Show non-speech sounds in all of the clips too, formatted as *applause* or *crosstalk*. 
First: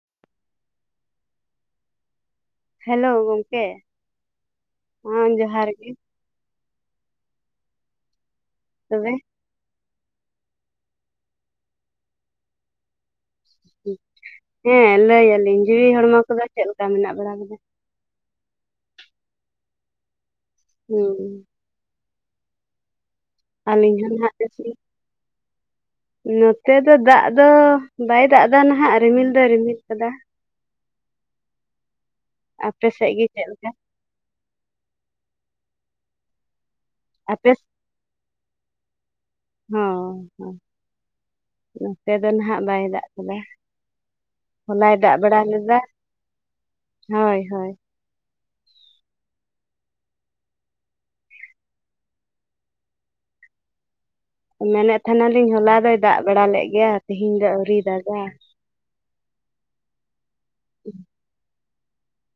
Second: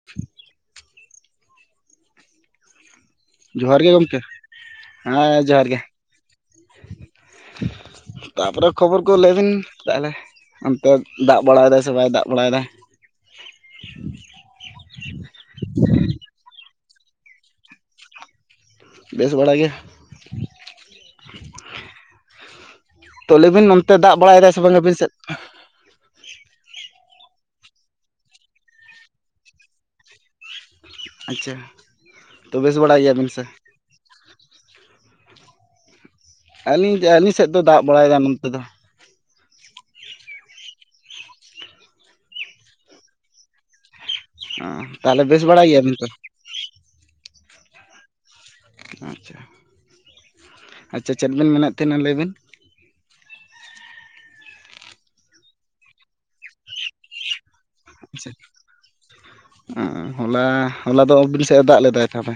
*unintelligible* Hello ᱜᱚᱝ ᱡᱚᱦᱟᱨ ᱜᱮ ᱜᱚᱢᱠᱮ ᱦᱮᱸ ᱡᱚᱦᱟᱨ ᱜᱮ ᱛᱟ ᱯᱚᱨᱮ ᱠᱷᱚᱵᱚᱨ ᱛᱚᱵᱮ ᱠᱚ ᱞᱟᱹᱭ ᱵᱤᱱ ᱛᱟᱦᱞᱮ ᱚᱱᱛᱮ ᱫᱟᱜ ᱵᱟᱲᱟᱭ ᱫᱟᱭ ᱥᱮ ᱵᱟᱭ ᱫᱟᱜ ᱵᱟᱲᱟᱭ ᱫᱟᱭ *unintelligible* ᱦᱮᱸ ᱞᱟᱹᱭ ᱟᱹᱞᱤᱧ ᱡᱤᱣᱤ ᱦᱚᱲᱢᱚ ᱠᱚᱫᱚ ᱪᱮᱫ ᱞᱮᱠᱟ ᱢᱮᱱᱟᱜ ᱵᱟᱲᱟ ᱵᱤᱱᱟ ᱵᱮᱥ ᱵᱟᱲᱟ ᱜᱮ ᱦᱩᱸ ᱛᱚ ᱞᱟᱹᱭ ᱵᱤᱱ ᱱᱚᱱᱛᱮ ᱟᱹᱞᱤᱧ ᱦᱚᱸ ᱫᱟᱜ ᱱᱟᱦᱟᱜ ᱵᱟᱲᱟᱭ ᱮᱫᱟᱭ ᱵᱮᱥ ᱥᱮ ᱜᱮ ᱵᱟᱝ ᱟᱹᱵᱤᱱ ᱥᱮᱫ ᱱᱚᱛᱮ ᱫᱚ ᱫᱟᱜ ᱫᱚ ᱵᱟᱭ ᱫᱟᱜ ᱫᱟ ᱱᱟᱜ ᱨᱤᱢᱤᱞ ᱫᱚᱭ ᱨᱤᱢᱤᱞ ᱠᱟᱫᱟ ᱟᱪᱪᱷᱟ ᱛᱚ ᱵᱮᱥ ᱟᱯᱮ ᱵᱟᱲᱟᱭ ᱥᱮᱫ ᱜᱮᱭᱟ ᱜᱮ ᱵᱤᱱ ᱥᱮ ᱪᱮᱫ ᱞᱮᱠᱟ ᱟᱹᱞᱤᱧ ᱟᱹᱞᱤᱧ ᱟᱯᱮ ᱥᱮᱫ ᱫᱚ ᱫᱟᱜ ᱵᱟᱲᱟᱭ ᱮᱫᱟ ᱱᱚᱱᱛᱮ ᱫᱚ ᱦᱚᱸ ᱦᱚᱸ ᱱᱚᱛᱮ ᱫᱚ ᱱᱟᱦᱟᱜ ᱵᱟᱭ ᱫᱟᱜ ᱟᱠᱟᱫᱟ ᱦᱚᱞᱟᱭ ᱫᱟᱜ ᱛᱟᱦᱚᱞᱮ ᱵᱟᱲᱟ ᱵᱮᱥ ᱵᱟᱲᱟᱭ ᱞᱮᱫᱟ ᱜᱮᱭᱟᱵᱤᱱ ᱛᱚ ᱦᱳᱭ ᱦᱳᱭ ᱟᱪᱪᱷᱟ ᱟᱪᱪᱷᱟ ᱪᱮᱫ ᱵᱤᱱ ᱢᱮᱱᱮᱫ ᱛᱟᱦᱮᱱᱟ ᱞᱟᱹᱭ ᱵᱤᱱ ᱢᱮᱱᱮᱫ ᱛᱟᱦᱮᱫ ᱟᱹᱞᱤᱧ ᱦᱚᱞᱟ ᱫᱚᱭ ᱫᱟᱜ ᱵᱟᱲᱟ ᱞᱮᱫ ᱜᱮᱭᱟ ᱛᱤᱦᱤᱧ ᱫᱚ ᱟᱹᱣᱨᱤ ᱫᱟᱜ *unintelligible* ᱦᱚᱞᱟ ᱦᱚᱞᱟ ᱫᱚ ᱟᱹᱵᱤᱱ ᱥᱮᱫ ᱮ ᱫᱟᱜ ᱞᱮᱫᱟᱭ ᱛᱟᱦᱞᱮ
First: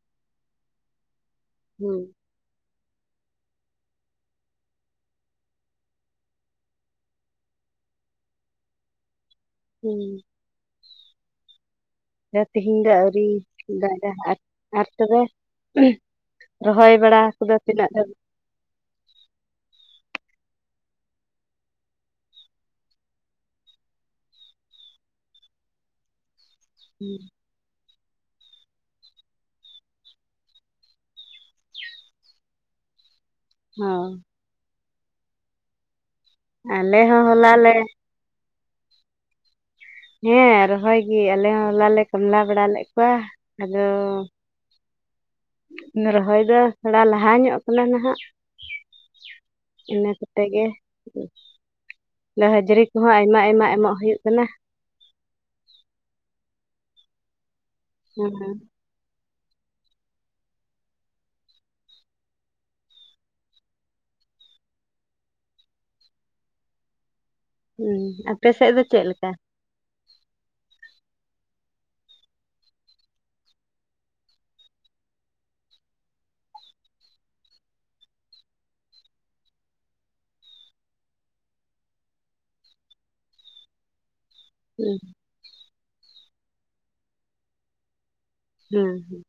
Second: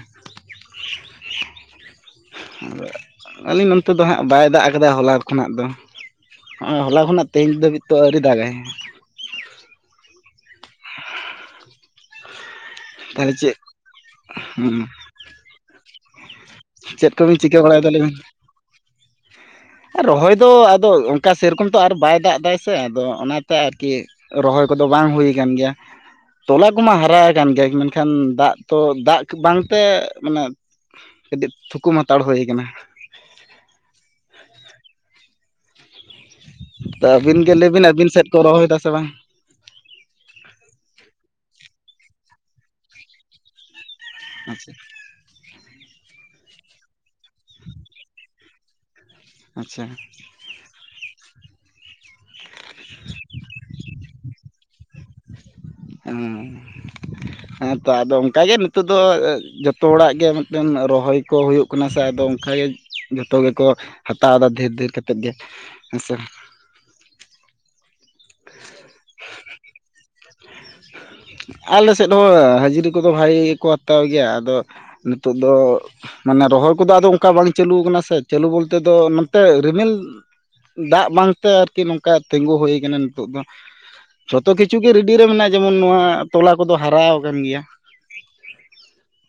ᱦᱩᱸ *unintelligible* ᱟᱹᱞᱤᱧ ᱱᱚᱱᱛᱮ ᱫᱚ ᱦᱟᱸᱜ ᱵᱟᱭ ᱫᱟᱜ ᱠᱟᱫᱟ ᱦᱚᱞᱟ ᱠᱷᱚᱱᱟᱜ ᱫᱚ ᱦᱚᱸᱜ ᱚᱭ ᱦᱚᱞᱟ ᱠᱷᱚᱱᱟᱜ ᱛᱮᱦᱮᱧ ᱫᱷᱟᱹᱵᱤᱡ ᱛᱚ ᱟᱹᱣᱨᱤ ᱫᱟᱜ ᱟᱭ ᱦᱩᱸ ᱛᱤᱦᱤᱧ ᱫᱚ ᱟᱹᱣᱨᱤ ᱛᱟᱦᱚᱞᱮ ᱪᱮᱫ ᱫᱟᱜᱼᱟ ᱟᱨ ᱟᱨ ᱛᱚᱵᱮ *inaudible* ᱨᱚᱦᱚᱭ ᱪᱮᱫ ᱵᱟᱲᱟ ᱠᱚᱵᱤᱱ ᱠᱚᱫᱚ ᱪᱤᱠᱟᱹ ᱵᱟᱲᱟᱭᱮᱫᱟ ᱛᱤᱱᱟᱹᱜ ᱫᱷᱟᱹᱵᱤᱡ ᱟᱨ ᱨᱚᱦᱚᱭ ᱫᱚ ᱟᱫᱚ ᱚᱱᱠᱟ ᱥᱮᱨᱚᱠᱚᱢ ᱛᱚ ᱟᱨ ᱵᱟᱭ ᱫᱟᱜ ᱫᱟᱭ ᱥᱮ ᱟᱫᱚ ᱚᱱᱟᱛᱮ ᱟᱨᱠᱤ ᱨᱚᱦᱚᱭ ᱠᱚᱫᱚ ᱵᱟᱝ ᱦᱩᱭ ᱠᱟᱱ ᱜᱮᱭᱟ ᱛᱚᱞᱟ ᱠᱚᱢᱟ ᱦᱟᱨᱟ ᱠᱟᱱ ᱜᱮᱭᱟ *inaudible* ᱮᱱᱠᱷᱟᱱ ᱫᱟᱜ ᱛᱚ ᱫᱟᱜ ᱵᱟᱝ ᱛᱮ ᱢᱟᱱᱮ ᱠᱟᱹᱴᱤᱡ ᱛᱷᱩᱠᱩᱢ ᱦᱟᱛᱟᱲ ᱦᱩᱭ ᱠᱟᱱᱟ ᱦᱚᱸ ᱟᱞᱮ ᱛᱚ ᱦᱚᱸ ᱟᱹᱵᱤᱱ ᱦᱚᱞᱟ ᱜᱮ ᱞᱟᱹᱭ ᱞᱮ ᱵᱤᱱ ᱟᱹᱵᱤᱱ ᱥᱮᱫ ᱠᱚ ᱨᱚᱦᱚᱭ ᱫᱟ ᱥᱮ ᱵᱟᱝ ᱦᱮᱸ ᱨᱚᱦᱚᱭ ᱜᱮ ᱟᱞᱮ ᱦᱚᱸ ᱦᱚᱞᱟ ᱞᱮ ᱠᱢᱞᱟ ᱵᱟᱲᱟ ᱞᱮᱫ ᱠᱚᱣᱟ ᱟᱫᱚ ᱟᱪᱪᱷᱟ ᱨᱚᱦᱚᱭ ᱫᱚ ᱛᱷᱚᱲᱟ ᱞᱟᱦᱟ ᱧᱚᱜ ᱠᱟᱱᱟ ᱱᱟᱦᱟᱜ ᱟᱪᱪᱷᱟ ᱤᱱᱟᱹ ᱛᱮᱜᱮ ᱦᱟᱹᱡᱨᱤ ᱠᱚᱦᱚᱸ ᱟᱭᱢᱟ ᱟᱭᱢᱟ ᱮᱢᱚᱜ ᱦᱩᱭᱩᱜ ᱠᱟᱱᱟ *unintelligible* ᱦᱮᱸ ᱛᱚ ᱟᱫᱚ ᱦᱮᱸ ᱚᱱᱠᱟ ᱜᱮ ᱱᱤᱛᱚᱜ ᱫᱚ ᱡᱚᱛᱚ ᱚᱲᱟᱜ ᱜᱮ ᱢᱤᱫᱴᱮᱱ ᱨᱚᱦᱚᱭ ᱠᱚ ᱦᱩᱭᱩᱜ ᱠᱟᱱᱟ ᱥᱮ ᱟᱫᱚ ᱚᱱᱠᱟᱜᱮ ᱡᱚᱛᱚ ᱜᱮᱠᱚ ᱦᱟᱛᱟᱣ ᱮᱫᱟ ᱰᱷᱮᱨ ᱰᱷᱮᱨ ᱠᱟᱛᱮᱫ ᱜᱮ ᱦᱮᱸᱥᱮ ᱦᱩᱸ ᱟᱯᱮ ᱥᱮᱫ ᱫᱚ ᱪᱮᱫ ᱞᱮᱠᱟ ᱟᱞᱮ ᱥᱮᱫ ᱦᱚᱸ ᱦᱟᱹᱡᱨᱤ ᱠᱚᱫᱚ ᱵᱷᱟᱜᱤ ᱜᱮᱠᱚ ᱦᱟᱛᱟᱣ ᱜᱮᱭᱟ ᱟᱫᱚ ᱱᱤᱛᱳᱜ ᱫᱚ ᱢᱟᱱᱮ ᱨᱚᱦᱚᱭ ᱠᱚᱫᱚ ᱟᱫᱚ ᱚᱱᱠᱟ ᱵᱟᱝ ᱪᱟᱹᱞᱩ ᱟᱠᱟᱱᱟ ᱥᱮ ᱪᱟᱹᱞᱩ ᱵᱚᱞᱛᱮ ᱫᱚ ᱱᱚᱛᱮ ᱨᱤᱢᱤᱞ ᱫᱟᱜ ᱵᱟᱝᱛᱮ ᱟᱨᱠᱤ ᱱᱚᱝᱠᱟ ᱛᱤᱸᱜᱩ ᱦᱩᱭᱩ ᱠᱟᱱᱟ ᱱᱤᱛᱚᱜ ᱫᱚ ᱡᱷᱚᱛᱚ ᱠᱤᱪᱷᱩ ᱜᱮ ᱦᱮᱸ ᱨᱤᱰᱤ ᱨᱮ ᱢᱮᱱᱟᱜ-ᱟ ᱡᱮᱢᱚᱱ ᱱᱚᱣᱟ ᱛᱚᱞᱟ ᱠᱚᱫᱚ ᱦᱟᱨᱟᱣ ᱟᱠᱟᱱ ᱜᱮᱭᱟ ᱦᱮᱸ ᱦᱮᱸ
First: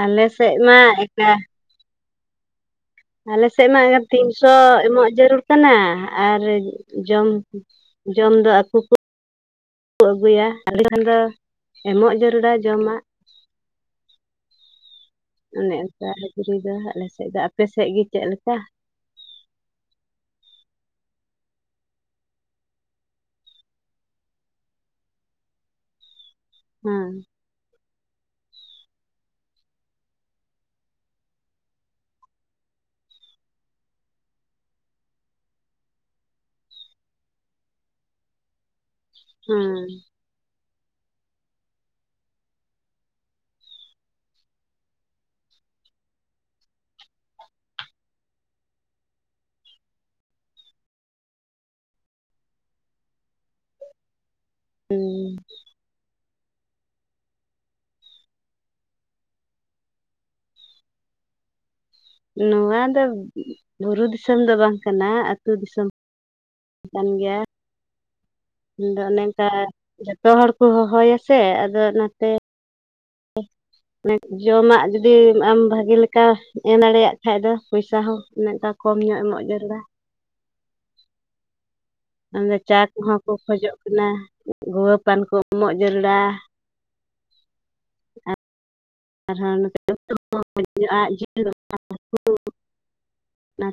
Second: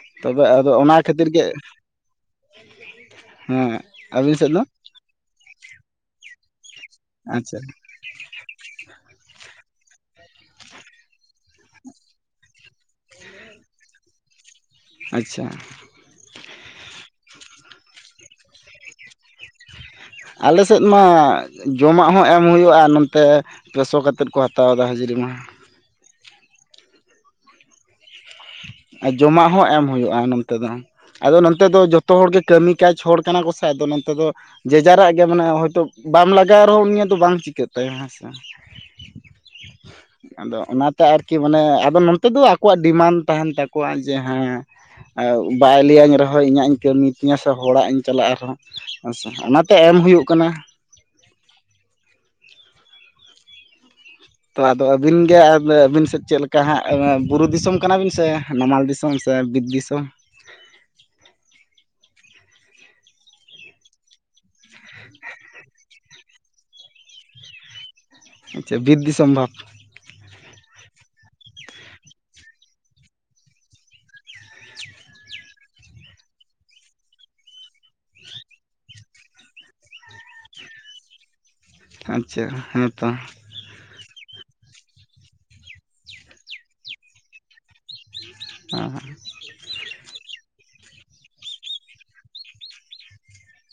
ᱟᱞᱮ ᱛᱚᱵᱮ ᱥᱮᱫ ᱟᱫᱚ ᱢᱟ ᱚᱱᱟ ᱠᱷᱟᱹᱛᱤᱨ ᱮᱠᱟ ᱜᱮ ᱟᱞᱮ ᱥᱮᱫ ᱦᱮᱸ ᱢᱟ ᱟᱹᱵᱤᱱ ᱥᱮᱫ ᱛᱤᱱᱥᱚ ᱫᱚ ᱮᱢᱚᱜ ᱡᱟᱹᱨᱩᱲ ᱠᱟᱱᱟ ᱟᱨ ᱡᱚᱢ ᱟᱪᱪᱷᱟ ᱡᱚᱢ ᱫᱚ ᱟᱠᱚ ᱠᱚ ᱟᱹᱜᱩᱭᱟ *unintelligible* ᱠᱷᱟᱱ ᱫᱚ ᱮᱢᱚᱜ ᱡᱟᱹᱨᱩᱲᱟ ᱡᱚᱢᱟᱜ ᱟᱪᱪᱷᱟ ᱚᱱᱮ ᱚᱱᱠᱟ *unintelligible* ᱫᱚ ᱟᱞᱮᱥᱮᱫ ᱫᱚ ᱟᱯᱮᱥᱮᱫ ᱜᱮ ᱪᱮᱫ ᱞᱮᱠᱟ ᱟᱞᱮᱥᱮᱫ ᱢᱟ ᱡᱚᱢᱟᱜ ᱦᱚᱸ ᱮᱢ ᱦᱩᱭᱩᱜ-ᱟ ᱱᱚᱛᱮ ᱯᱮᱥᱚ ᱠᱟᱛᱮᱫ ᱠᱚ ᱦᱟᱛᱟᱣ ᱮᱟ ᱦᱟᱹᱡᱨᱤ ᱢᱟ ᱦᱩᱸ ᱟᱨ ᱡᱚᱢᱟᱜ ᱦᱚᱸ ᱮᱢ ᱦᱩᱭᱩᱜ-ᱟ ᱱᱚᱱᱛᱮ ᱫᱚ ᱟᱫᱚ ᱱᱚᱱᱚᱛᱮ ᱫᱚ ᱡᱚᱛᱚ ᱦᱚᱲᱜᱮ ᱠᱟᱹᱢᱤ ᱠᱟᱡᱽ ᱦᱚᱲ ᱠᱟᱱᱟ ᱠᱚᱥ ᱟᱫᱚ ᱱᱚᱛᱮ ᱫᱚ ᱡᱮ ᱡᱟᱨᱟᱜ ᱜᱮ ᱢᱟᱱᱮ ᱦᱚᱭᱛᱳ ᱵᱟᱢ ᱞᱟᱜᱟᱣ ᱨᱮᱦᱚᱸ ᱩᱱᱤᱭ ᱫᱚ ᱵᱟᱝ ᱪᱤᱠᱟᱹᱜ ᱛᱟᱭᱟ ᱦᱮᱸ ᱥᱮ ᱦᱮᱸ ᱟᱫᱚ ᱚᱱᱟᱛᱮ ᱟᱨᱠᱤ ᱢᱟᱱᱮ ᱟᱫᱚ ᱱᱚᱱᱚᱛᱮ ᱫᱚ ᱟᱠᱚᱣᱟᱜ ᱰᱤᱢᱟᱱᱰ ᱛᱟᱦᱮᱱ ᱛᱟᱠᱚᱣᱟ ᱡᱮ ᱦᱮᱸ ᱵᱟᱭ ᱞᱟᱹᱭᱟᱹᱧ ᱨᱮᱦᱚᱸ ᱤᱧᱟᱹᱜ ᱤᱧ ᱠᱟᱹᱢᱤ ᱛᱤᱧᱟᱹ ᱥᱮ ᱦᱚᱲᱟᱜ ᱤᱧ ᱪᱟᱞᱟᱜ ᱨᱮᱦᱚᱸ ᱟᱪᱪᱷᱟ ᱚᱱᱟᱛᱮ ᱮᱢ ᱦᱩᱭᱩᱜ ᱠᱟᱱᱟ ᱛᱚ ᱟᱫᱚ ᱟᱹᱵᱤᱱ ᱦᱩᱸ ᱜᱮ ᱟᱹᱵᱤᱱ ᱥᱮᱫ ᱪᱮᱫ ᱞᱮᱠᱟ ᱚᱠᱟ ᱦᱟᱸᱜ ᱵᱩᱨᱩ ᱫᱤᱥᱚᱢ ᱠᱟᱱᱟᱵᱤᱱ ᱥᱮ ᱱᱟᱢᱟᱞ ᱫᱤᱥᱚᱢ ᱥᱮ ᱵᱤᱨ ᱫᱤᱥᱚᱢ ᱱᱚᱣᱟ ᱫᱚ ᱵᱩᱨᱩ ᱫᱤᱥᱚᱢ ᱫᱚ ᱵᱟᱝ ᱠᱟᱱᱟ ᱟᱹᱛᱩ ᱫᱤᱥᱚᱢ ᱠᱟᱱ ᱜᱮᱭᱟ ᱟᱪᱪᱷᱟ ᱵᱤᱨ ᱟᱫᱚ ᱚᱱᱮ ᱫᱤᱥᱚᱢ ᱚᱱᱠᱟ ᱵᱷᱟᱵᱽ ᱡᱚᱛᱚ ᱦᱚᱲᱠᱚ ᱦᱚᱦᱚᱭᱟ ᱥᱮ ᱟᱫᱚ ᱚᱱᱟᱛᱮ ᱡᱚᱢᱟᱜ ᱡᱩᱫᱤ ᱟᱢ ᱵᱷᱟᱜᱤ ᱞᱮᱠᱟ ᱮᱢ ᱫᱟᱲᱮᱭᱟᱜ ᱠᱷᱟᱡ ᱫᱚ ᱯᱚᱭᱥᱟ ᱦᱚᱸ ᱚᱱᱠᱟ ᱠᱚᱢ ᱧᱚᱜ ᱮᱢᱚᱜ ᱡᱟᱹᱨᱩᱲᱟ ᱟᱪᱪᱷᱟ ᱚᱱᱟ ᱪᱟ ᱦᱮᱸᱛᱚ ᱠᱚᱦᱚᱸ ᱠᱚ ᱠᱷᱚᱡᱚᱜ ᱠᱟᱱᱟ ᱜᱩᱣᱟᱹ ᱯᱟᱱ ᱠᱚ ᱩᱢᱚᱜ ᱡᱟᱹᱨᱲᱟ ᱦᱮᱸ ᱟᱨ ᱦᱚᱸ *unintelligible* ᱚᱱᱟ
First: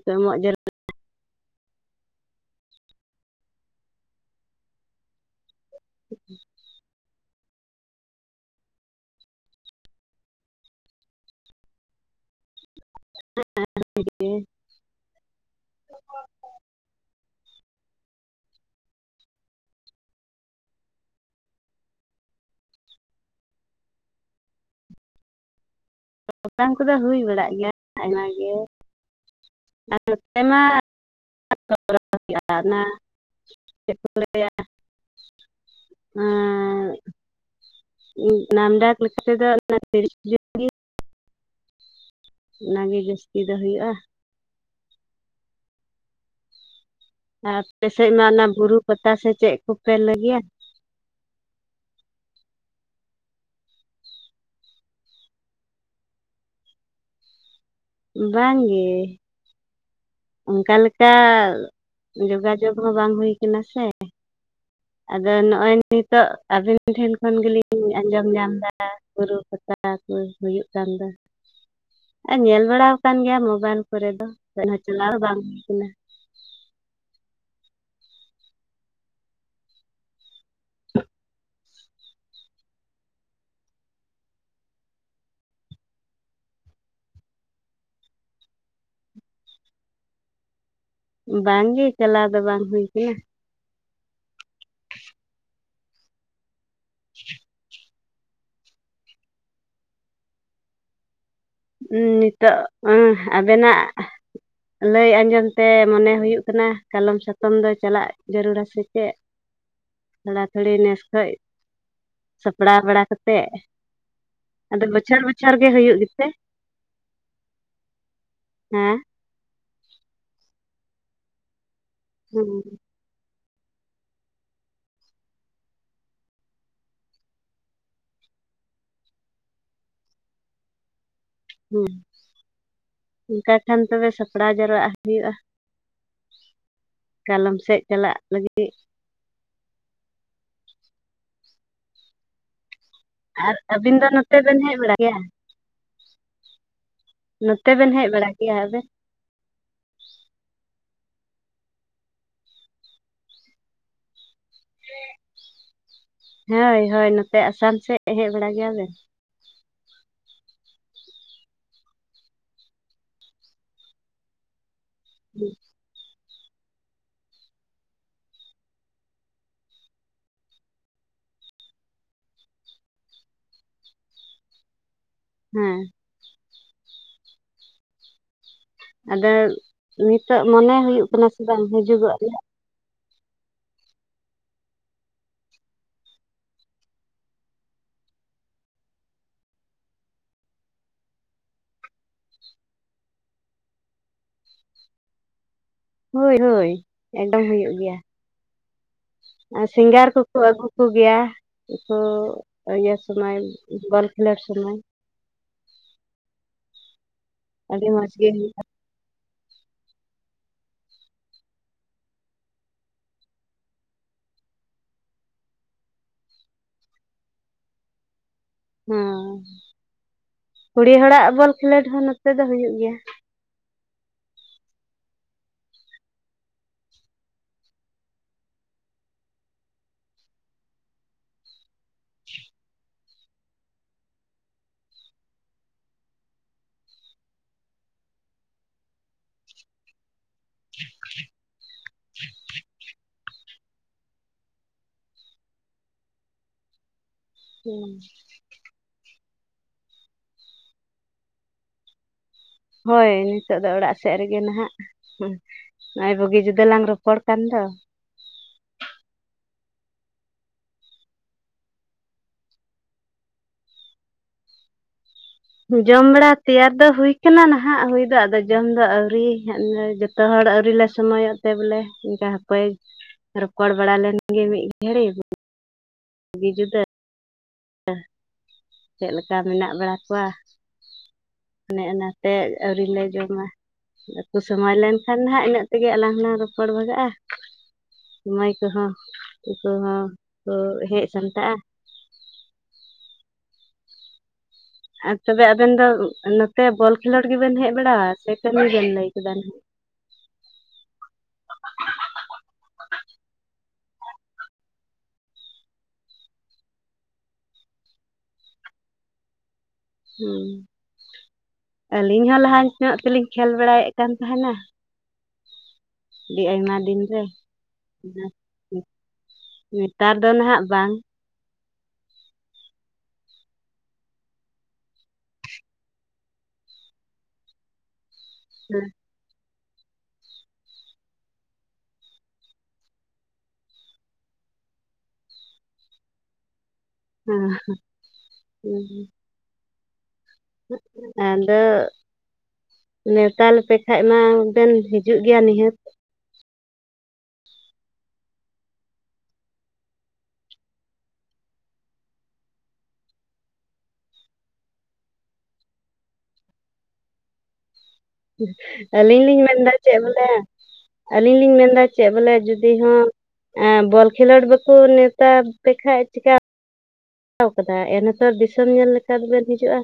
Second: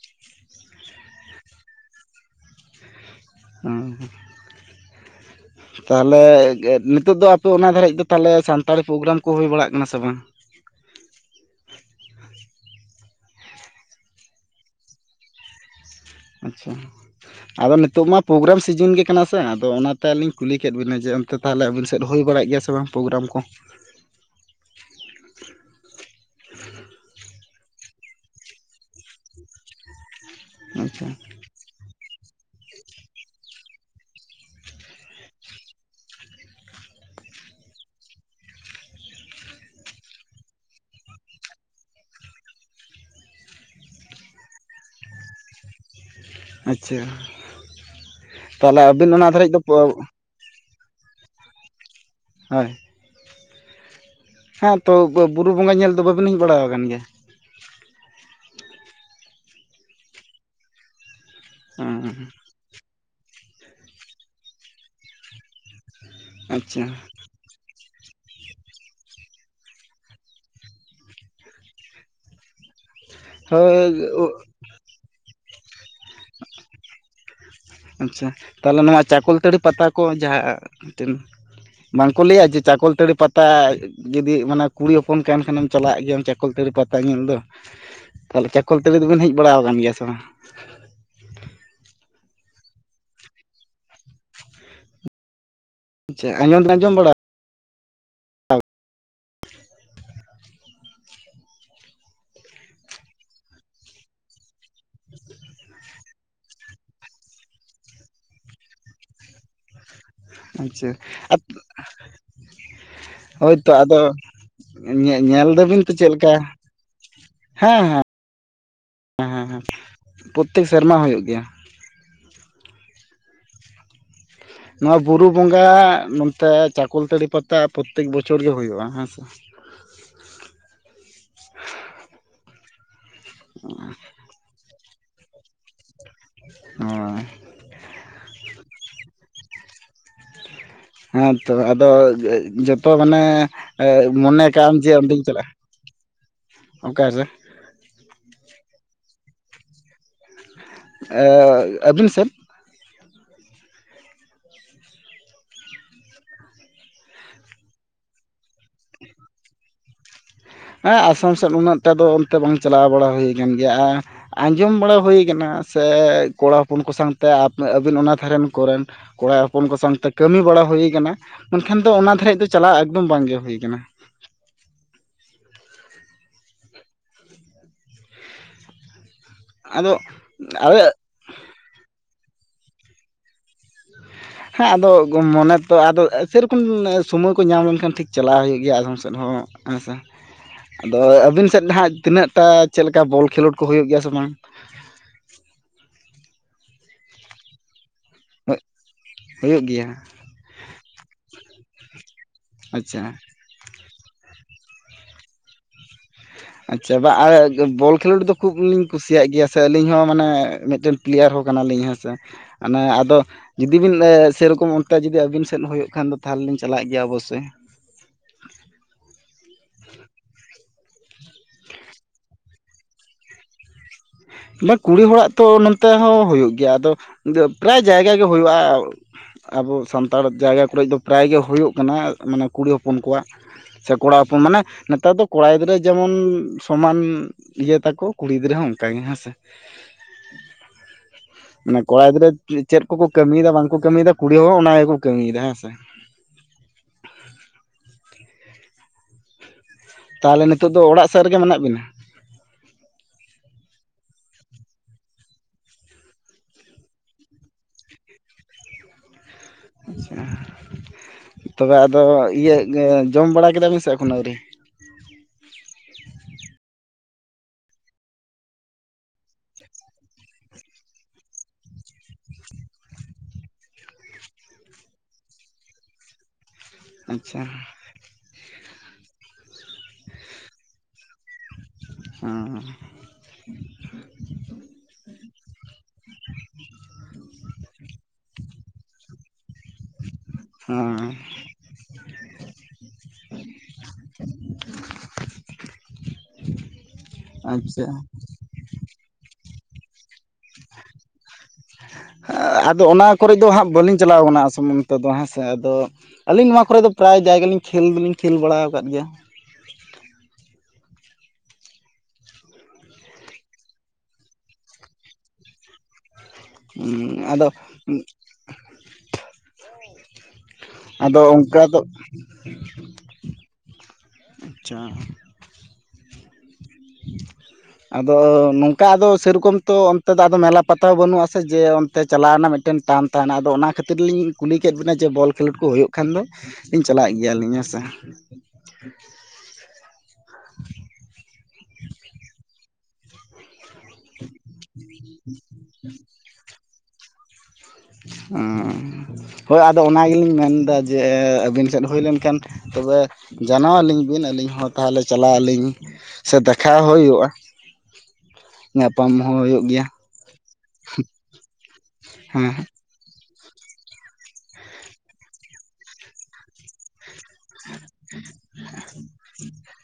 ᱠᱚ ᱮᱢᱚᱜ ᱡᱟᱲᱩᱲᱟ ᱦᱩᱸ ᱛᱟᱦᱞᱮ ᱱᱤᱛᱚᱜ ᱫᱚ ᱟᱯᱮ ᱚᱱᱟ ᱫᱷᱟᱨᱤᱡ ᱫᱚ ᱛᱟᱦᱚᱞᱮ ᱥᱟᱱᱛᱟᱲᱤ ᱯᱨᱳᱜᱨᱟᱢ ᱠᱚ ᱦᱩᱭ ᱵᱟᱲᱟᱜ ᱠᱟᱱᱟ ᱥᱮ ᱵᱟᱝ *unintelligible* ᱦᱮ ᱟᱪᱪᱷᱟ ᱟᱫᱚ ᱱᱤᱛᱚᱜ ᱢᱟ ᱯᱨᱳᱜᱨᱟᱢ ᱥᱤᱡᱤᱱ ᱜᱮ ᱠᱟᱱᱟ ᱥᱮ ᱟᱫᱚ ᱚᱱᱟᱛᱮ ᱟᱹᱞᱤᱧ ᱠᱩᱞᱤ ᱠᱮᱫᱮᱫ ᱵᱤᱱᱟ ᱡᱮ ᱛᱟᱦᱚᱞᱮ ᱟᱹᱵᱤᱱ ᱥᱮᱫ ᱦᱩᱭ ᱵᱟᱲᱟᱭ ᱜᱮᱭᱟ ᱥᱮ ᱵᱟᱝ ᱯᱨᱳᱜᱨᱟᱢ ᱠᱚ ᱯᱨᱚᱜᱨᱟᱢ ᱠᱚᱫᱚ ᱦᱩᱭ ᱵᱟᱲᱟᱜ ᱜᱮᱭᱟ ᱟᱭᱢᱟ ᱜᱮ ᱟᱨ ᱱᱚᱛᱮ ᱢᱟ ᱟᱪᱪᱷᱟ ᱟᱲᱟᱜᱱᱟ ᱪᱮᱫ ᱠᱚ ᱞᱟᱹᱭᱟ ᱱᱚᱣᱟᱻ ᱱᱟᱢ ᱰᱟᱠ ᱞᱮᱠᱟ ᱛᱮᱫᱚ ᱛᱤᱨᱤᱥ ᱡᱩᱱ ᱜᱮ ᱚᱱᱟᱜᱮ ᱡᱟᱹᱥᱛᱤ ᱫᱚ ᱦᱩᱭᱩᱜ-ᱟ ᱟᱪᱪᱷᱟ ᱟᱯᱮᱥᱮᱫ ᱢᱟ ᱚᱱᱟ ᱵᱩᱨᱩ ᱛᱟᱦᱚᱞᱮ ᱯᱟᱛᱟ ᱟᱹᱵᱤᱱ ᱥᱮ ᱚᱱᱟ ᱫᱷᱟᱨᱤᱡ ᱪᱮᱫ ᱫᱚ ᱠᱚᱯᱮ ᱞᱟᱹᱭ ᱜᱮᱭᱟ ᱦᱳᱭ ᱦᱮᱸ ᱛᱚ ᱵᱩᱨᱩ ᱵᱚᱸᱜᱟ ᱧᱮᱞ ᱫᱚ ᱵᱟᱹᱵᱤᱱ ᱦᱮᱡ ᱵᱟᱲᱟ ᱟᱠᱟᱱ ᱜᱮᱭᱟ? ᱵᱟᱝ ᱜᱮ ᱾ ᱚᱱᱠᱟ ᱞᱮᱠᱟ ᱦᱮᱸ ᱡᱳᱜᱟᱡᱳᱜᱽ ᱦᱚᱸ ᱵᱟᱝ ᱦᱩᱭ ᱠᱟᱱᱟ ᱥᱮ ᱾ ᱟᱫᱚ ᱱᱚᱜ-ᱚᱭ ᱱᱤᱛᱚᱜ ᱟᱵᱤᱱ ᱟᱪᱪᱷᱟ ᱴᱷᱮᱱ ᱠᱷᱚᱱ ᱜᱮᱞᱤᱧ ᱟᱸᱡᱚᱢ ᱧᱟᱢ ᱮᱫᱟ ᱵᱩᱨᱩ ᱯᱟᱛᱟ ᱠᱚ ᱦᱩᱭᱩᱜ ᱠᱟᱱ ᱫᱚ ᱾ ᱟᱨ ᱧᱮᱞ ᱵᱟᱲᱟ ᱟᱠᱟᱱ ᱜᱮᱭᱟ ᱢᱳᱵᱟᱭᱤᱞ ᱦᱳᱭ ᱠᱚᱨᱮ ᱫᱚ ᱪᱮᱫ ᱦᱚᱸ ᱪᱟᱞᱟᱣ ᱵᱟᱝ ᱦᱩᱭ ᱠᱟᱱᱟ ᱾ *inaudible* ᱟᱪᱪᱷᱟ ᱛᱟᱦᱚᱞᱮ ᱱᱚᱣᱟ ᱪᱟᱠᱚᱞᱛᱟᱹᱲᱤ ᱯᱟᱛᱟ ᱠᱚ ᱡᱟᱦᱟᱸ ᱛᱤᱱᱟᱹᱜ ᱵᱟᱝᱠᱚ ᱞᱟᱹᱭᱟ ᱡᱮ ᱪᱟᱠᱚᱞᱛᱟᱹᱲᱤ ᱯᱟᱛᱟ ᱡᱩᱫᱤ ᱢᱟᱱᱮ ᱠᱩᱲᱤ ᱦᱚᱯᱚᱱ ᱠᱟᱱ ᱠᱷᱟᱱᱮᱢ ᱪᱟᱞᱟᱜ ᱜᱮᱭᱟ ᱪᱟᱠᱚᱞᱛᱟᱹᱲᱤ ᱯᱟᱛᱟ ᱧᱮᱞ ᱫᱚ ᱾ ᱛᱟᱦᱚᱞᱮ ᱪᱟᱠᱚᱞ ᱛᱟᱲᱤ ᱫᱚᱵᱤᱱ ᱦᱮᱡ ᱵᱟᱲᱟ ᱟᱠᱟᱱ ᱜᱮᱭᱟ ᱥᱮ ᱵᱟᱝ? ᱵᱟᱝᱜᱮ ᱪᱟᱞᱟᱣ ᱫᱚ ᱵᱟᱝ ᱦᱩᱭ ᱠᱟᱱᱟ ᱾ ᱟᱪᱪᱷᱟ ᱟᱸᱡᱚᱢ ᱫᱚ ᱟᱸᱡᱚᱢ ᱵᱟᱲᱟ *inaudible* ᱦᱸ ᱱᱤᱛᱚᱜ ᱦᱸ ᱟᱹᱵᱤᱱᱟᱜ ᱞᱟᱹᱭ ᱟᱸᱡᱚᱢ ᱛᱮ ᱢᱚᱱᱮ ᱦᱩᱭᱩᱜ ᱠᱟᱱᱟ ᱠᱟᱞᱚᱢ ᱥᱟᱛᱚᱢ ᱫᱚ ᱪᱟᱞᱟᱜ ᱡᱟᱹᱨᱩᱲᱟ ᱟᱥᱮ ᱪᱮᱫ ᱛᱷᱚᱲᱟ ᱛᱷᱩᱲᱤ ᱟᱪᱪᱷᱟ ᱱᱮᱥ ᱠᱷᱚᱱ ᱥᱟᱯᱲᱟᱣ ᱵᱟᱲᱟ ᱠᱟᱛᱮ ᱦᱳᱭ ᱛᱳ ᱟᱫᱚ ᱧᱮᱞ ᱵᱚᱪᱷᱚᱨ ᱜᱮ ᱫᱟᱹᱵᱤᱱ ᱫᱚ ᱦᱩᱭᱩᱜ ᱪᱮᱫ ᱜᱮᱛᱮ ᱞᱮᱠᱟ ᱦᱮᱸ ᱦᱮᱸ ᱾ ᱦᱮᱸ ᱦᱮᱸ ᱦᱮᱸ ᱦᱮᱸ ᱯᱨᱚᱛᱮᱠ ᱥᱮᱨᱢᱟ ᱦᱩᱭᱩᱜ ᱜᱮᱭᱟ ᱾ ᱦᱩᱸ ᱱᱚᱣᱟ ᱵᱩᱨᱩ ᱵᱚᱸᱜᱟ ᱱᱚᱛᱮ ᱪᱟᱠᱳᱚᱞᱛᱟᱹᱲᱤ ᱯᱟᱛᱟ ᱯᱨᱚᱛᱮᱠ ᱵᱚᱪᱷᱚᱨ ᱜᱮ ᱦᱩᱭᱩᱜᱼᱟ ᱦᱮᱸ ᱥᱮ ᱾ ᱦᱮᱸ ᱚᱱᱠᱟ ᱠᱷᱟᱱ ᱛᱚᱵᱮ ᱥᱟᱯᱲᱟᱣ ᱡᱟᱣᱨᱟᱜ ᱦᱩᱭᱩᱜᱼᱟ ᱦᱳᱭ ᱾ ᱠᱟᱞᱚᱢ ᱥᱮᱫ ᱪᱟᱞᱟᱜ ᱞᱟᱹᱜᱤᱫ ᱾ ᱦᱮᱸᱛᱚ ᱟᱫᱚ ᱡᱚᱛᱚ ᱢᱟᱱᱮ ᱟᱨ ᱟᱹᱵᱤᱱ ᱫᱚ ᱱᱚᱛᱮ ᱢᱚᱱᱮ ᱵᱮᱱ ᱠᱟᱜᱢ ᱦᱮᱡ ᱡᱮ ᱵᱟᱲᱟᱜ ᱜᱮᱭᱟ ᱚᱱᱛᱤᱧ ᱪᱟᱞᱟᱜᱼᱟ ᱾ ᱚᱱᱠᱟ ᱥᱮ ᱱᱚᱛᱮ ᱵᱤᱱ ᱦᱮᱡ ᱵᱟᱲᱟ ᱠᱤᱭᱟ ᱟᱹᱵᱤᱱ? ᱟᱹᱵᱤᱱ ᱥᱮᱫ ᱦᱳᱭ ᱦᱳᱭ ᱱᱚᱛᱮ ᱟᱥᱟᱢ ᱥᱮᱫ ᱦᱮᱡ ᱵᱟᱲᱟ ᱜᱮᱭᱟ ᱵᱤᱱ? ᱦᱮᱸ ᱟᱥᱟᱢ ᱥᱮᱫ ᱩᱱᱟᱹᱜ ᱴᱟ ᱫᱚ ᱚᱱᱛᱮ ᱵᱟᱝ ᱪᱟᱞᱟᱣ ᱵᱟᱲᱟ ᱦᱩᱭ ᱠᱟᱱ ᱜᱮᱭᱟ ᱟᱸᱡᱚᱢ ᱵᱟᱲᱟ ᱦᱩᱭ ᱠᱟᱱᱟ ᱾ ᱥᱮ ᱠᱚᱲᱟ ᱦᱚᱯᱚᱱ ᱠᱚ ᱥᱟᱶᱛᱮ ᱟᱹᱵᱤᱱ ᱚᱱᱟ ᱫᱷᱟᱨᱮᱱ ᱠᱚᱨᱮᱱ ᱠᱚᱲᱟ ᱦᱚᱯᱚᱱ ᱠᱚ ᱥᱟᱶᱛᱮ ᱠᱟᱹᱢᱤ ᱵᱟᱲᱟ ᱦᱩᱭ ᱠᱟᱱᱟ ᱢᱮᱱᱠᱷᱟᱱ ᱫᱚ ᱚᱱᱟ ᱫᱷᱟᱨᱤᱡ ᱫᱚ ᱪᱟᱞᱟᱜ ᱮᱠᱫᱚᱢ ᱵᱟᱝᱜᱮ ᱦᱩᱭ ᱠᱟᱱᱟ ᱾ ᱦᱮᱸ ᱟᱫᱚ ᱟᱫᱚ ᱱᱤᱛᱳ ᱢᱚᱱᱮ ᱟᱞᱮ ᱦᱩᱭᱩᱜ ᱠᱟᱱᱟ ᱥᱮ ᱵᱟᱝ ᱦᱤᱡᱩᱜᱚᱜ ᱨᱮᱭᱟᱜ? ᱦᱮᱸ ᱟᱫᱚ ᱢᱚᱱᱮᱛᱚ ᱟᱫᱚ ᱡᱮᱨᱚᱠᱚᱢ ᱥᱳᱚᱢᱚᱭ ᱠᱚ ᱧᱟᱢ ᱞᱮᱱᱠᱷᱟᱱ ᱴᱷᱤᱠ ᱪᱟᱞᱟᱣ ᱦᱩᱭᱩᱜ ᱜᱮᱭᱟ ᱟᱫᱷᱚᱢ ᱥᱮᱫ ᱦᱚᱸ ᱾ ᱦᱮᱸ ᱥᱮ ᱟᱫᱚ ᱟᱹᱵᱤᱱ ᱥᱮᱫ ᱦᱟᱸᱜ ᱛᱤᱱᱟᱹᱜ ᱴᱟ ᱪᱮᱫ ᱞᱮᱠᱟ ᱵᱚᱞ ᱠᱷᱮᱞᱳᱰ ᱠᱚ ᱦᱩᱭᱩᱜ ᱜᱮᱭᱟ ᱥᱮ ᱵᱟᱝ? ᱦᱳᱭ ᱦᱳᱭ ᱮᱰᱚᱢ ᱦᱩᱭᱩᱜ ᱜᱮᱭᱟ ᱾ ᱦ ᱟᱨ ᱥᱤᱝᱜᱟᱨ ᱠᱚᱠᱚ ᱟᱹᱜᱩ ᱠᱚᱜᱮᱭᱟ ᱠᱚ ᱤᱭᱟᱹ ᱟᱪᱪᱷᱟ ᱥᱚᱢᱚᱭ ᱵᱚᱞ ᱠᱷᱮᱞᱚ ᱥᱚᱢᱚᱭ ᱾ ᱟᱪᱪᱷᱟ ᱵᱟ ᱟᱨ ᱟᱹᱰᱤ ᱵᱚᱞ ᱢᱚᱡᱽ ᱠᱷᱮᱞᱳᱰ ᱫᱚ ᱠᱷᱩᱵ ᱦᱩᱭᱩᱜᱼᱟ ᱜᱮ ᱞᱤ ᱠᱩᱥᱤᱭᱟᱜ ᱜᱮᱭᱟ ᱥᱮ ᱟᱹᱞᱤᱧ ᱦᱚᱸ ᱢᱟᱱᱮ ᱢᱤᱫᱴᱮᱱ ᱯᱞᱮᱭᱟᱨ ᱦᱚᱸ ᱠᱟᱱᱟᱞᱤᱧ ᱦᱮᱸ ᱥᱮ ᱦᱟᱱᱮ ᱾ ᱟᱫᱚ ᱡᱩᱫᱤ ᱵᱤᱱ ᱥᱮᱨᱚᱠᱚᱢ ᱚᱱᱛᱮ ᱡᱩᱫᱤ ᱟᱹᱵᱤᱱ ᱥᱮᱫ ᱦᱩᱭᱩᱜ ᱠᱷᱟᱱ ᱫᱚ ᱛᱟᱦᱚᱞᱮ ᱤᱧ ᱪᱟᱞᱟᱜ ᱜᱮᱭᱟ ᱚᱵᱚᱥᱳᱭ ᱾ ᱦᱮᱸ ᱠᱩᱲᱤ ᱦᱚᱲᱟᱜ ᱵᱚᱞ ᱠᱷᱮᱞᱳᱰ ᱦᱚᱸ ᱱᱚᱛᱮ ᱫᱚ ᱦᱩᱭᱩᱜ ᱜᱮᱭᱟ ᱾ ᱢᱟ ᱠᱩᱲᱤ ᱦᱚᱲᱟᱜ ᱛᱚ ᱱᱚᱱᱛᱮ ᱦᱚᱸ ᱦᱩᱭᱩᱜ ᱜᱮᱭᱟ ᱾ ᱟᱫᱚ ᱯᱨᱟᱭ ᱡᱟᱭᱜᱟ ᱜᱮ ᱦᱩᱭᱩᱜᱼᱟ ᱾ ᱟᱵᱚ ᱥᱟᱱᱛᱟᱲ ᱡᱟᱭᱜᱟ ᱠᱚᱨᱮᱜ ᱫᱚ ᱯᱨᱟᱭ ᱜᱮ ᱦᱩᱭᱩᱜ ᱠᱟᱱᱟ ᱾ ᱢᱟᱱᱮ ᱠᱩᱲᱤ ᱦᱚᱯᱚᱱ ᱠᱚᱣᱟᱜ ᱾ ᱥᱮ ᱠᱚᱲᱟ ᱦᱚᱯᱚᱱ ᱢᱟᱱᱮ ᱱᱮᱛᱟᱨ ᱫᱚ ᱠᱚᱲᱟ ᱜᱤᱫᱽᱨᱟᱹ ᱡᱮᱢᱚᱱ ᱥᱚᱢᱟᱱ ᱤᱭᱟᱹ ᱛᱟᱠᱚ ᱠᱩᱲᱤ ᱜᱤᱫᱽᱨᱟᱹ ᱦᱚᱸ ᱚᱱᱠᱟᱜᱮ ᱦᱮᱸᱥᱮ ᱾ ᱢᱟᱱᱮ ᱠᱚᱲᱟ ᱜᱤᱫᱽᱨᱟᱹ ᱪᱮᱫ ᱠᱚᱠᱚ ᱠᱟᱹᱢᱤ ᱭᱮᱫᱟ ᱵᱟᱝ ᱠᱚ ᱠᱟᱹᱢᱤ ᱭᱮᱫᱟ ᱠᱩᱲᱤ ᱦᱚᱸ ᱜᱮᱠᱚ ᱠᱟᱹᱢᱤ ᱭᱮᱫᱟ ᱦᱮᱸ ᱥᱮ ᱾ ᱦᱮᱸ ᱛᱟᱦᱚᱞᱮ ᱱᱤᱛᱳᱜ ᱫᱚ ᱚᱲᱟᱜ ᱥᱮᱫ ᱨᱮᱜᱮ ᱢᱮᱱᱟᱜ ᱵᱤᱱᱟ? ᱦᱳᱭ ᱱᱤᱛᱚᱜ ᱫᱚ ᱚᱲᱟᱜ ᱥᱮᱫ ᱨᱮᱜᱮ ᱱᱟᱦᱟᱜ ᱾ ᱱᱚᱜ-ᱚᱭ ᱵᱩᱜᱤ ᱡᱩᱫᱟᱹ ᱞᱟᱝ ᱨᱚᱯᱚᱲ ᱠᱟᱱ ᱫᱚ ᱾ ᱟᱪᱪᱷᱟ ᱛᱚᱵᱮ ᱟᱫᱚ ᱤᱭᱟᱹ ᱡᱚᱢ ᱵᱟᱲᱟ ᱠᱮᱫᱟᱵᱤᱱ ᱥᱮ ᱮᱠᱷᱚᱱ ᱟᱹᱣᱨᱤ? ᱡᱚᱢ ᱵᱟᱲᱟ ᱛᱮᱭᱟᱨ ᱫᱚ ᱦᱩᱭ ᱠᱟᱱᱟ ᱱᱟᱦᱟᱜ ᱦᱩᱭ ᱫᱚ ᱟᱫᱚ ᱡᱚᱢ ᱫᱚ ᱟᱣᱨᱤ ᱾ ᱡᱚᱛᱚ ᱦᱚᱲ ᱟᱹᱣᱨᱤ ᱞᱮ ᱥᱚᱢᱚᱭᱚᱜ ᱛᱮ ᱵᱚᱞᱮ ᱤᱱᱠᱟ ᱦᱟᱯᱳᱭ ᱨᱚᱯᱚᱲ ᱵᱟᱲᱟ ᱞᱮᱱ ᱜᱮ ᱢᱤᱫ ᱜᱷᱟᱹᱲᱤᱡ *unintelligible* ᱟᱪᱪᱷᱟ *unintelligible* ᱪᱮᱫ ᱞᱮᱠᱟ ᱢᱮᱱᱟᱜ ᱵᱟᱲᱟ ᱠᱚᱣᱟ ᱚᱱᱮ ᱚᱱᱟᱛᱮ ᱦᱮᱸ ᱟᱹᱣᱨᱤ ᱞᱮ ᱡᱚᱢᱟ ᱵᱟᱹᱠᱩ ᱥᱚᱢᱚᱭ ᱞᱮᱱᱠᱷᱟᱱ ᱱᱟᱜ ᱤᱱᱟᱹᱜ ᱛᱮᱜᱮ ᱟᱞᱟᱝ ᱦᱚᱞᱟᱝ ᱨᱚᱯᱚᱲ ᱵᱷᱟᱜᱟᱜ-ᱟ ᱥᱚᱢᱚᱭ ᱠᱚᱦᱚᱸ ᱩᱱᱠᱩ ᱠᱚᱦᱚᱸ ᱠᱚ ᱦᱮᱡ ᱦᱮᱸ ᱥᱟᱢᱴᱟᱜ-ᱟ *inaudible* ᱟᱨ ᱛᱚᱵᱮ ᱟᱵᱮᱱ ᱫᱚ ᱱᱚᱛᱮ ᱵᱚᱞ ᱠᱷᱮᱞᱳᱰ ᱜᱮᱵᱮᱱ ᱦᱮᱡ ᱟᱪᱪᱷᱟ ᱵᱟᱲᱟ-ᱟᱜ ᱥᱮ ᱠᱟᱹᱢᱤ ᱵᱮᱱ ᱞᱟᱹᱭ ᱠᱮᱫᱟ ᱱᱟᱦᱟᱜ *inaudible* ᱟᱫᱚ ᱚᱱᱟ ᱠᱚᱨᱮ ᱫᱚ ᱦᱟᱸᱜ ᱵᱟᱹᱞᱤᱧ ᱪᱟᱞᱟᱣ ᱠᱟᱱᱟ ᱟᱥᱟᱢ ᱚᱱᱛᱮ ᱫᱚ ᱦᱮᱸ ᱥᱮ ᱟᱫᱚ ᱟᱹᱞᱤᱧ ᱱᱚᱣᱟ ᱠᱚᱨᱮ ᱫᱚ ᱯᱨᱟᱭ ᱡᱟᱭᱜᱟ ᱞᱤᱧ ᱠᱷᱮᱞ ᱫᱚᱞᱤᱧ ᱠᱷᱮᱞ ᱵᱟᱲᱟᱣ ᱟᱠᱟᱫ ᱜᱮᱭᱟ ᱦᱩᱸ ᱟᱹᱞᱤᱧ ᱦᱚᱸ ᱞᱟᱦᱟ ᱧᱚᱜ ᱛᱮᱞᱤᱧ ᱠᱷᱮᱞ ᱵᱟᱲᱟᱭᱮᱫ ᱠᱟᱱ ᱛᱟᱦᱮᱱᱟ ᱟᱹᱰᱤ ᱟᱭᱢᱟ ᱫᱤᱱ ᱨᱮ *unintelligible* ᱟᱫᱚ ᱱᱮᱛᱟᱨ ᱫᱚ ᱱᱟᱦᱟᱜ ᱵᱟᱝ ᱟᱫᱚ ᱚᱱᱠᱟ ᱫᱚ ᱟᱪᱪᱷᱟ ᱟᱫᱚ ᱱᱚᱝᱠᱟ ᱟᱫᱚ ᱥᱮᱨᱚᱠᱚᱢ ᱛᱚ ᱚᱱᱛᱮ ᱫᱚ ᱟᱫᱚ ᱢᱮᱞᱟ ᱯᱟᱛᱟ ᱵᱟᱹᱱᱩᱜ-ᱟ ᱥᱮ ᱡᱮ ᱚᱱᱛᱮ ᱪᱟᱞᱟᱣ ᱨᱮᱱᱟᱜ ᱢᱤᱫᱴᱮᱱ ᱴᱟᱱ ᱛᱟᱦᱮᱱᱟ ᱟᱫᱚ ᱚᱱᱟ ᱠᱷᱟᱹᱛᱤᱨ ᱞᱤᱧ ᱠᱩᱞᱤ ᱠᱮᱫ ᱵᱤᱱᱟ ᱡᱮ ᱵᱚᱞ ᱠᱷᱮᱞᱳᱰ ᱠᱚ ᱦᱩᱭᱩᱜ ᱠᱷᱟᱱ ᱫᱚᱞᱤᱧ ᱪᱟᱞᱟᱜ ᱜᱮᱭᱟᱞᱤᱧ ᱦᱮᱸ ᱥᱮ ᱦᱩᱸ ᱦᱩᱸ ᱟᱫᱚ ᱱᱮᱭᱛᱟ ᱞᱮᱯᱮ ᱠᱷᱟᱡ ᱢᱟ ᱵᱮᱱ ᱦᱤᱡᱩᱜ ᱜᱮᱭᱟ ᱱᱤᱦᱟᱹᱛ *inaudible* ᱚᱸᱻ ᱾ ᱦᱳᱭ ᱟᱫᱚ ᱚᱱᱟ ᱜᱮᱞᱤᱧ ᱢᱮᱱᱫᱟ ᱡᱮ ᱟᱹᱵᱤᱱ ᱥᱮᱫ ᱦᱩᱭ ᱞᱮᱱᱠᱷᱟᱱ ᱛᱚᱵᱮ ᱡᱟᱱᱟᱣ ᱟᱹᱞᱤᱧ ᱵᱤᱱ ᱟᱹᱞᱤᱧ ᱦᱚᱸ ᱛᱟᱦᱚᱞᱮ ᱪᱟᱞᱟᱜ ᱟᱹᱞᱤᱧ ᱥᱮ ᱫᱮᱠᱷᱟᱣ ᱦᱩᱭᱩᱜᱼᱟ ᱧᱟᱯᱟᱢ ᱟᱹᱞᱤᱧ ᱦᱚᱸ ᱞᱤᱧ ᱦᱩᱭᱩᱜ ᱢᱮᱱᱫᱟ ᱜᱮᱭᱟ ᱪᱮᱫ ᱵᱚᱞᱮ ᱟᱹᱞᱤᱧ ᱞᱤᱧ ᱢᱮᱱᱫᱟ ᱪᱮᱫ ᱵᱚᱞᱮ ᱦᱮᱸ ᱡᱩᱫᱤ ᱦᱚᱸ ᱵᱚᱞ ᱠᱷᱮᱞᱳᱰ ᱵᱟᱠᱚ ᱱᱮᱣᱛᱟ ᱯᱮ ᱠᱷᱟᱡ ᱪᱮᱠᱟ ᱠᱟᱫᱟ ᱮᱱ ᱦᱚᱛᱚ ᱫᱤᱥᱚᱢ ᱧᱮᱞ ᱞᱮᱠᱟ ᱫᱚ ᱵᱮᱱ ᱦᱤᱡᱩᱜ-ᱟ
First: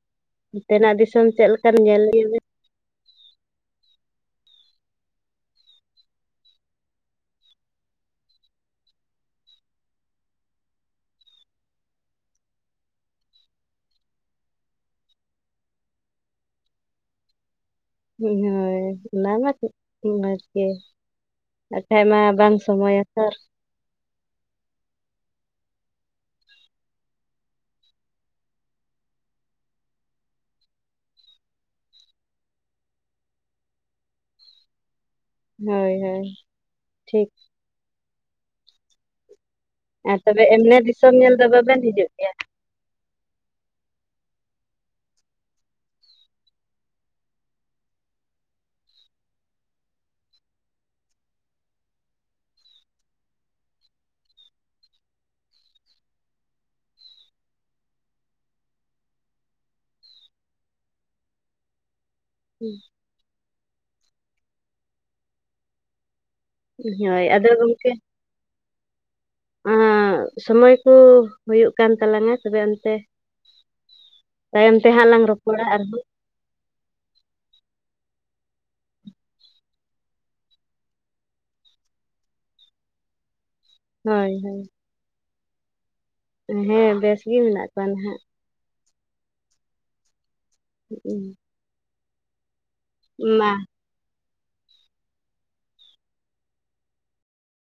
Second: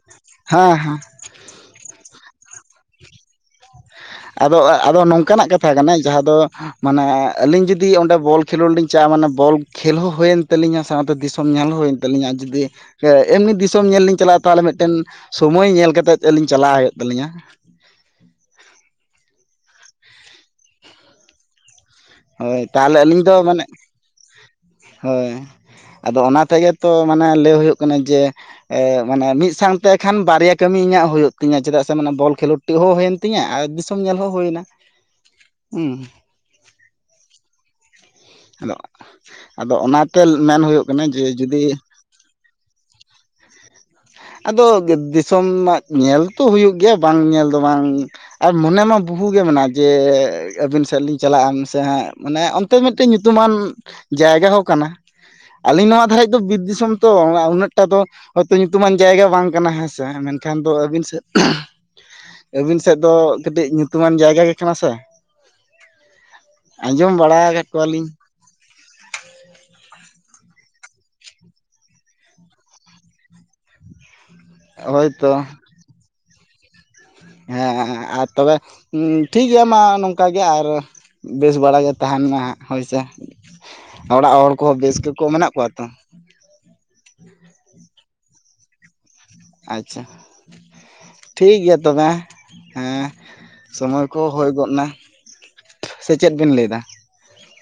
᱾ ᱦᱮᱸ ᱱᱚᱛᱮᱱᱟᱜ ᱦᱮᱸ ᱫᱤᱥᱚᱢ ᱫᱤᱥᱚᱢ ᱪᱮᱫ ᱞᱮᱠᱟᱱ ᱧᱮᱞ ᱤᱫᱤᱭᱟ ᱵᱮᱱ ᱟᱫᱚ ᱟᱫᱚ ᱱᱚᱝᱠᱟᱱᱟᱜ ᱠᱟᱛᱷᱟ ᱠᱟᱱᱟ ᱡᱟᱦᱟᱸ ᱫᱚ ᱢᱟᱱᱮ ᱟᱹᱞᱤᱧ ᱡᱩᱫᱤ ᱚᱸᱰᱮ ᱵᱚᱞ ᱠᱷᱮᱞᱳᱰ ᱞᱤᱧ ᱪᱟᱜ-ᱟ ᱢᱟᱱᱮ ᱵᱚᱞ ᱠᱷᱮᱞ ᱦᱚᱸ ᱦᱩᱭᱮᱱ ᱛᱟᱹᱞᱤᱧᱟ ᱥᱟᱶᱛᱮ ᱫᱤᱥᱚᱢ ᱧᱮᱞ ᱦᱚᱸ ᱦᱩᱭᱮᱱ ᱛᱟᱹᱞᱤᱧᱟ ᱟᱨ ᱡᱩᱫᱤ ᱮᱢᱱᱤ ᱫᱤᱥᱚᱢ ᱧᱮᱞ ᱞᱤᱧ ᱪᱟᱞᱟᱜ-ᱟ ᱛᱟᱦᱚᱞᱮ ᱢᱤᱫᱴᱮᱱ ᱥᱚᱢᱚᱭ ᱧᱮᱞ ᱠᱟᱛᱮᱜ ᱟᱹᱞᱤᱧ ᱪᱟᱞᱟᱜ ᱦᱩᱭᱩᱜ ᱛᱟᱹᱞᱤᱧᱟ ᱦᱳᱭ ᱚᱱᱟ ᱢᱟ *unintelligible* ᱵᱷᱟᱜᱮ ᱜᱮ ᱵᱟᱠᱷᱟᱡ ᱢᱟ ᱵᱟᱝ ᱦᱳᱭ ᱛᱟᱦᱚᱞᱮ ᱥᱚᱢᱚᱭᱚᱜ ᱟᱹᱞᱤᱧ ᱟᱛᱚ ᱫᱚ ᱢᱟᱱᱮ ᱦᱳᱭ ᱟᱫᱚ ᱚᱱᱟ ᱛᱮᱜᱮ ᱛᱚ ᱢᱟᱱᱮ ᱞᱟᱹᱭ ᱦᱳᱭᱳᱜ ᱠᱟᱱᱟ ᱡᱮ ᱢᱟᱱᱮ ᱢᱤᱫ ᱥᱟᱶᱛᱮ ᱠᱷᱟᱱ ᱵᱟᱨᱭᱟ ᱠᱟᱹᱢᱤ ᱤᱧᱟᱹᱜ ᱦᱩᱭᱩᱜ ᱛᱤᱧᱟᱹ ᱪᱮᱫᱟᱜ ᱥᱮ ᱢᱟᱱᱮ ᱵᱚᱞ ᱠᱷᱮᱞᱳᱰ ᱚ ᱦᱚᱸ ᱦᱩᱭᱮᱱ ᱛᱤᱧᱟᱹ ᱟᱨ ᱫᱤᱥᱚᱢ ᱧᱮᱞ ᱦᱚᱸ ᱦᱩᱭᱮᱱᱟ ᱦᱳᱭ ᱦᱳᱭ ᱴᱷᱤᱠ ᱟᱫᱚ ᱟᱫᱚ ᱟᱨ ᱚᱱᱟᱛᱮ ᱛᱚᱵᱮ ᱢᱮᱱ ᱮᱢᱱᱤ ᱦᱩᱭᱩᱜ ᱠᱟᱱᱟ ᱫᱤᱥᱚᱢ ᱡᱮ ᱧᱮᱞ ᱫᱚ ᱡᱩᱫᱤ *inaudible* ᱟᱫᱚ ᱫᱤᱥᱚᱢ ᱢᱟ ᱧᱮᱞ ᱛᱚ ᱦᱩᱭᱩᱜ ᱜᱮᱭᱟ ᱵᱟᱝ ᱧᱮᱞ ᱫᱚ ᱵᱟᱝ ᱟᱨ ᱢᱚᱱᱮ ᱢᱟ ᱵᱚᱦᱩ ᱜᱮ ᱢᱮᱱᱟᱭ ᱡᱮ ᱟᱹᱵᱤᱱ ᱥᱮᱫ ᱞᱤᱧ ᱪᱟᱞᱟᱜᱼᱟ ᱥᱮ ᱦᱟᱜ ᱢᱟᱱᱮ ᱛᱟ ᱢᱤᱫ ᱴᱮᱱ ᱧᱩᱛᱩᱢᱟᱱ ᱡᱟᱭᱜᱟ ᱦᱚᱸ ᱠᱟᱱᱟ ᱟᱹᱞᱤᱧ ᱱᱚᱣᱟ ᱫᱷᱟᱨᱮᱡ ᱫᱚ ᱵᱤᱨ ᱫᱤᱥᱚᱢ ᱛᱚ ᱩᱱᱟᱹᱜ ᱴᱟ ᱫᱚ ᱦᱚᱭᱛᱚ ᱧᱩᱛᱩᱢᱟᱱ ᱡᱟᱭᱜᱟ ᱵᱟᱝ ᱠᱟᱱᱟ ᱦᱮᱸᱥᱮ ᱢᱮᱱᱠᱷᱟᱱ ᱫᱚ ᱟᱹᱵᱤᱱ ᱥᱮᱫ ᱟᱹᱵᱤᱱ ᱥᱮᱫ ᱫᱚ ᱠᱟᱹᱴᱤᱡ ᱧᱩᱛᱩᱢᱟᱱ ᱡᱟᱭᱜᱟ ᱜᱮ ᱠᱟᱱᱟ ᱥᱮ ᱟᱸᱡᱚᱢ ᱦᱳᱭ ᱵᱟᱲᱟ ᱟᱫᱚ ᱠᱟᱜ ᱠᱚᱣᱟᱞᱤᱧ ᱚᱸ ᱥᱚᱢᱚᱭ ᱠᱚ ᱦᱩᱭᱩᱜ ᱠᱟᱱ ᱛᱟᱞᱟᱝᱟ ᱛᱚᱵᱮ ᱚᱱᱛᱮ ᱾ *inaudible* ᱛᱟᱭᱚᱢ ᱛᱮ ᱦᱟᱸᱜ ᱞᱟᱝ ᱦᱳᱭᱛᱚ ᱨᱚᱯᱚᱲᱟ ᱟᱨᱦᱚᱸ ᱾ ᱦᱮᱸ ᱟᱨ ᱛᱚᱵᱮ ᱴᱷᱤᱠ ᱜᱮᱭᱟ ᱢᱟ ᱱᱚᱝᱠᱟ ᱜᱮ ᱟᱨ ᱵᱮᱥ ᱵᱟᱲᱟ ᱜᱮ ᱛᱟᱦᱮᱸᱱ ᱢᱟ ᱦᱟᱸᱜ ᱦᱳᱭ ᱥᱮ ᱾ ᱦᱳᱭ ᱚᱲᱟᱜ ᱦᱚᱲ ᱦᱳᱭ ᱠᱚ ᱦᱚᱸ ᱵᱮᱥ ᱜᱮᱠᱚ ᱢᱮᱱᱟᱜ ᱠᱚᱣᱟ ᱛᱚ? ᱦᱮᱸ ᱵᱮᱥ ᱜᱮ ᱢᱮᱱᱟᱜ ᱠᱚᱣᱟ ᱱᱟᱦᱟᱜ ᱾ ᱟᱪᱪᱷᱟ ᱴᱷᱤᱠ ᱜᱮᱭᱟ ᱛᱚᱵᱮ ᱦᱮᱸ ᱾ ᱢᱟ, ᱥᱚᱢᱚᱭ ᱠᱚ ᱦᱳᱭ ᱜᱚᱫᱼᱱᱟ ᱥᱮ ᱪᱮᱫ ᱵᱤᱱ ᱞᱟᱹᱭ ᱮᱫᱟ?